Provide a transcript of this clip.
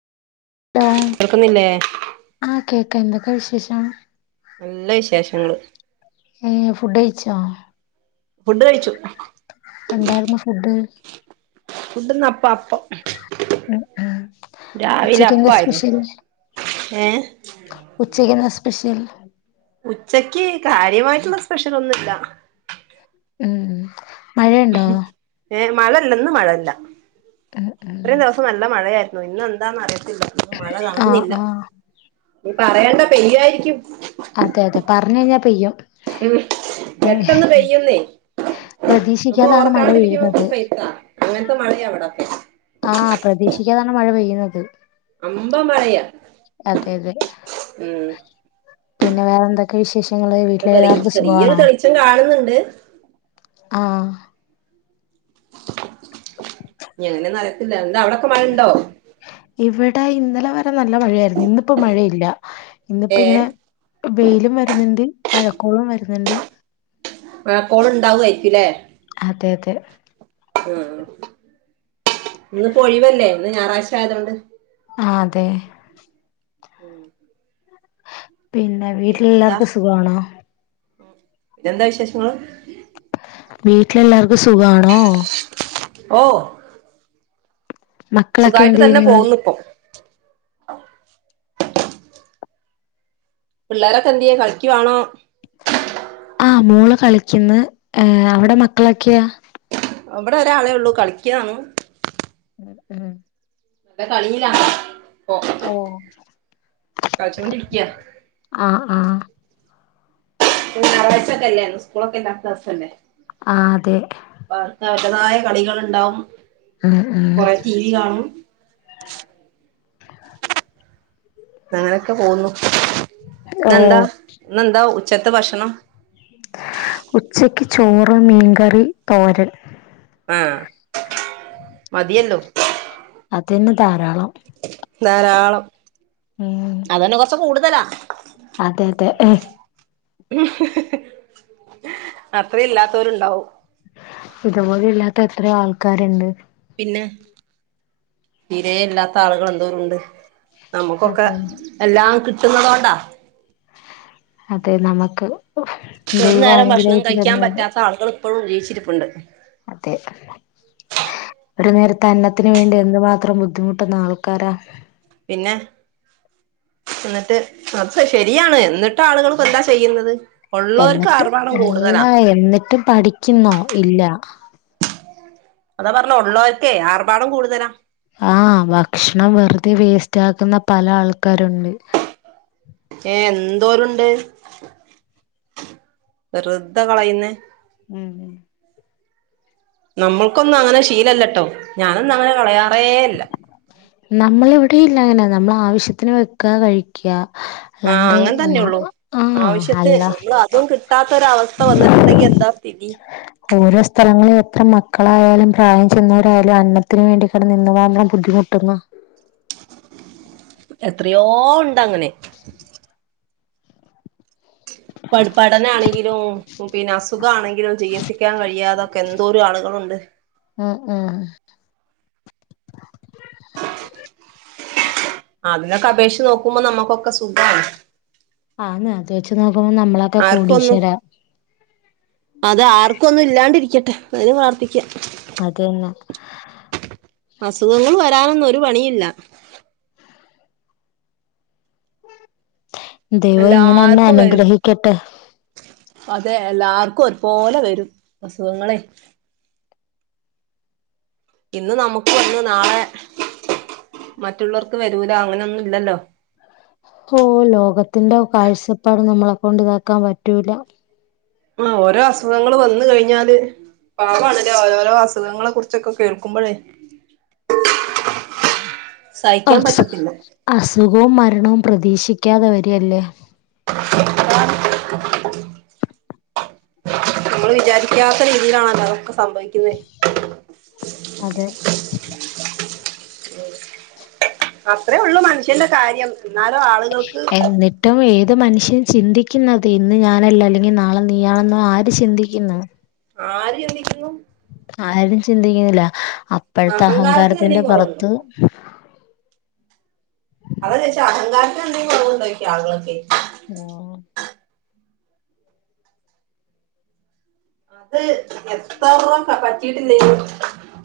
ടാ കേൾക്കുന്നില്ലേ ആഹ് കേക്ക എന്തൊക്കെ വിശേഷം നല്ല വിശേഷങ്ങള് ഏഹ് ഫുഡ്ഡ് കഴിച്ചോ ഫുഡ്ഡ് കഴിച്ചു എന്താരുന്നു ഫുഡ് ഫുഡ്ന് അപ്പ അപ്പം ഉം ഉം രാവിലെ ഉച്ചക്കെന്താ അപ്പായ്രുന്നു സ്പെഷ്യൽ ഏഹ് ഉച്ചക്കെന്ന സ്പെഷ്യൽ ഉച്ചയ്ക്ക് കാര്യമായ്ട്ടുള്ള സ്പെഷ്യലൊന്നുല്ല ഉം മഴയുണ്ടോ ഏഹ് മഴ ഇല്ല ഇന്ന് മഴല്ല ഉം ഉം ഇത്രീം ദിവസം നല്ല മഴയായ്രുന്നു ഇന്നെന്താന്നറിയത്തില്ല മഴ ആഹ് കാണ്ന്നില്ല ആഹ് നി പറയണ്ട പെയ്യായ്രിക്കും അതെ അതെ പറഞ്ഞെഴിഞ്ഞ പെയ്യും ഉം ഏഹ് പെട്ടന്ന് പെയ്യുന്നെ പ്രതീക്ഷിക്കാതാണ് മഴ നമ്മളോർക്കാണ്ടിരിക്കുമ്പൊ പെയ്യുന്നത് പെയ്താ. അങ്ങൻത്തെ മഴയാ ഇവടകെ ആഹ് പ്രതീക്ഷിക്കാതെണ് മഴ പെയ്യ്ണത് അമ്പ മഴയാ അതെ അതെ ഉം പിന്നെ വേറെന്തൊക്കെ വിശേഷങ്ങള് ഇപ്പൊ വീട്ടിലെലാർക്കു ചെറിയൊരു സുഖവാണൊ തെളിച്ചം കാണുന്നുണ്ട് ആഹ് ഞിങ്ങെനെന്നറിയത്തില്ല എന്ത അവ്ടൊക്കെ മഴണ്ടൊ ഇവടെ ഇന്നലെ വരെ നല്ല മഴയായ്രുന്നു ഇന്നിപ്പൊ മഴയില്ല ഇന്നിപ്പ ഏഹ് ഇങ്ങനെ വെയിലും വര്ന്ന്ണ്ട് മഴക്കോളും വര്ന്ന്ണ്ട് വാ കോള്ണ്ടാവ്യാരിക്കുലേ അതെ അതെ ആഹ് ഇന്ന്പ്പ ഒഴിവല്ലെ ഇന്ന് ഞാറാഴ്ച ആയതോണ്ട് ആഹ് തേ ഉം പിന്ന വീട്ടാലെല്ലാർക്കും സുഖവാണൊ എന്ത വിശേഷങ്ങള് വീട്ട്ലെല്ലാർക്കു സുഖാണോ ഓ മക്കളൊക്കെ സുഖായിട്ട് തന്നെ എന്തെയ്യ്ന്ന് പോകുന്നു ഇപ്പൊ പിള്ളേരൊക്കെ എന്ത്യേ കളിക്കുവാണോ ആഹ് മോള് കളിക്കന്ന് ഏ അവിടെ മക്കളൊക്കെയാ ഇവിടെ ഒരാളെ ഒള്ളു കളിക്കാണ് ഉം ഉം കളിയിലാണ് പ്പൊ ഓ കളിച്ചോണ്ടിരിക്ക ആ ആ ഞായറഴ്ചൊക്കെല്ലേ ഇന്ന് സ്കൂളൊക്കെ ഇല്ലാത്ത ദിവസല്ലേ ആഹ് അതെ അപ്പ അവർക്ക് അവരതായ കളികളിണ്ടാവും ഉം ഉം കൊറെ ടീ വി കാണും അങ്ങനെക്കെ പോകുന്നു ഓ ഇന്നെന്താ ഇന്നെന്താ ഉച്ചത്തെ ഭഷണം? ഉച്ചക്ക് ചോറ് മീൻങ്കറി തോരൻ ആഹ് മതിയല്ലോ അതന്നെ ധാരാളം ധാരാളം ഉം അതന്നെ കൊറച്ച് കൂടുതലാ അതെ അതെ അത്രേല്ലാത്തോരുണ്ടാവും ഇതുപോലും ഇല്ലാത്ത എത്ര ആൾക്കാര്ണ്ട് പിന്നെ തീരെ ഇല്ലാത്ത ആളുകള് എന്തോരോണ്ട് നമുക്കൊക്കെ അതന്നെ എല്ലാം കിട്ടുന്നത് കൊണ്ടാ അതെ നമുക്ക് ദൈവം അനുഗ്രഹിച്ചു തരുന്നോണ്ട് ആള്കള് ഇപ്പഴും ജീവിച്ചിരിപ്പോണ്ട് അതെ ഒരു നേരത്തെ അന്നത്തിന് വേണ്ടി എന്ത് മാത്രം ബുദ്ധിമുട്ടുന്ന ആൾക്കാരാ പിന്നെ എന്നിട്ട് അത് ശെരിയാണ് എന്നിട്ട് ആളുകള്പ്പോ എന്താ ചെയ്യുന്നത് ഉള്ളവർക്ക് എന്നിട്ടും ആർഭാടം അല്ല കൂടുതലാ എന്നിട്ടും പഠിക്കുന്നോ ഇല്ല അതാ പറഞ്ഞ് ഒള്ളോർക്കെ ആർഭാടം കൂടുതലാ ആഹ് ഭക്ഷണം വെറുതെ വേസ്റ്റ് ആക്കുന്ന പല ആൾക്കാരോണ്ട് ഏഹ് എന്തോരൊണ്ട് വെറുതെ കളയുന്നെ ഉം ഉം നമ്മൾക്കൊന്നും അങ്ങനെ ശീലല്ലട്ടോ ഞാനൊന്നും അങ്ങനെ കളയാറേ ഇല്ല നമ്മള് ഇവടെയില്ല അങ്ങനെ നമ്മള് ആവശ്യത്തിന് വെക്കാ കഴിക്കാ ആഹ് അങ്ങനെ തന്നെള്ളൂ ആവശ്യത്തിന് അല്ല നമ്മൾ അതും കിട്ടാത്തൊരു അവസ്ഥ വന്നിട്ടുണ്ടെങ്കി എന്താ സ്ഥിതി ഓരോ സ്ഥലങ്ങളിലും എത്ര മക്കളായാലും പ്രായം ചെന്നവരായാലും അന്നത്തിന് വേണ്ടി കെടന്ന് എന്ത് മാത്രം ബുദ്ധിമുട്ടുന്നു എത്രയോ ഒണ്ട് അങ്ങനെ പഠ് പഠനാണെങ്കിലും പിന്നെ അസുഖാണെങ്കിലും ചികിൽസിക്കാൻ കഴിയാതൊക്കെ എന്തോരം ആളുകളോണ്ട് ഉം ഉം അതിനൊക്കെ അപേഷിച്ച് നോക്കുമ്പോ നമുക്കൊക്കെ സുഖാണ് ആന്ന് അത് വെച്ച് നോക്കുമ്പോ നമ്മള് ആർക്കു ഒന്നും അതെ ആർക്കൊന്നും ഇല്ലാണ്ടിരിക്കട്ടെ അതിന് പ്രാർത്ഥിക്കാം. അതന്നെ അസുഖങ്ങള് വരാനൊന്നും ഒരു പണിയില്ല ദൈവം ഇങ്ങനെന്നെ എല്ലാർക്കും വരും അനുഗ്രഹിക്കട്ടെ അതെ എല്ലാർക്കും ഒരുപോലെ വരും അസുഖങ്ങളെ ഇന്ന് നമ്മക്ക് വന്ന് നാളെ മറ്റുള്ളർക്ക് വരൂല അങ്ങനൊന്നും ഇല്ലല്ലോ ഓഹ് ലോകത്തിന്റെ കാഴ്ചപ്പാട് നമ്മളെകൊണ്ട് ഇതാക്കാൻ പറ്റൂല ആഹ് ഓരോ അസുഖങ്ങള് വന്ന് കഴിഞ്ഞാല് പാവാണല്ലോ ഒരോരോ അസുഖങ്ങളെ കുറിച്ചൊക്കെ കേൾക്കുമ്പഴേ [inaudible] സഹിക്കാൻ അസു പറ്റത്തില്ല അസുഖോം മരണോം പ്രതീക്ഷിക്കാതെ വരികല്ലേ. [inaudible] മ്മള് വിചാരിക്കാത്ത രീതിലാണല്ലോ അതൊക്കെ സംഭവിക്കുന്നെ അതെ ഉം അത്രേ ഒള്ളു മനുഷ്യന്റെ കാര്യം. എന്നാലോ ആള്കൾക്ക് ഏറ്റവും ഏത് മനുഷ്യൻ ചിന്തിക്കുന്നത് ഇന്ന് ഞാനല്ല അല്ലെങ്കിൽ നാളെ നീയാണെന്ന് ആര് ചിന്തിക്കുന്നു ആര് ചിന്തിക്കുന്നു ആരും ചിന്തിക്കുന്നില്ല അപ്പോഴത്തെ അഹങ്കാരത്തിന് അഹങ്കാരത്തിന്റെ എന്തെങ്കിലും കുറവുണ്ടോ പുറത്ത് അതാ ചെയിച്ചെ അഹങ്കാരത്തിനുന്തേങ്കി കുറവുണ്ടോ ആളുകളൊക്കെ ആഹ് ത് എത്രാ പ പറ്റിട്ടില്ലേ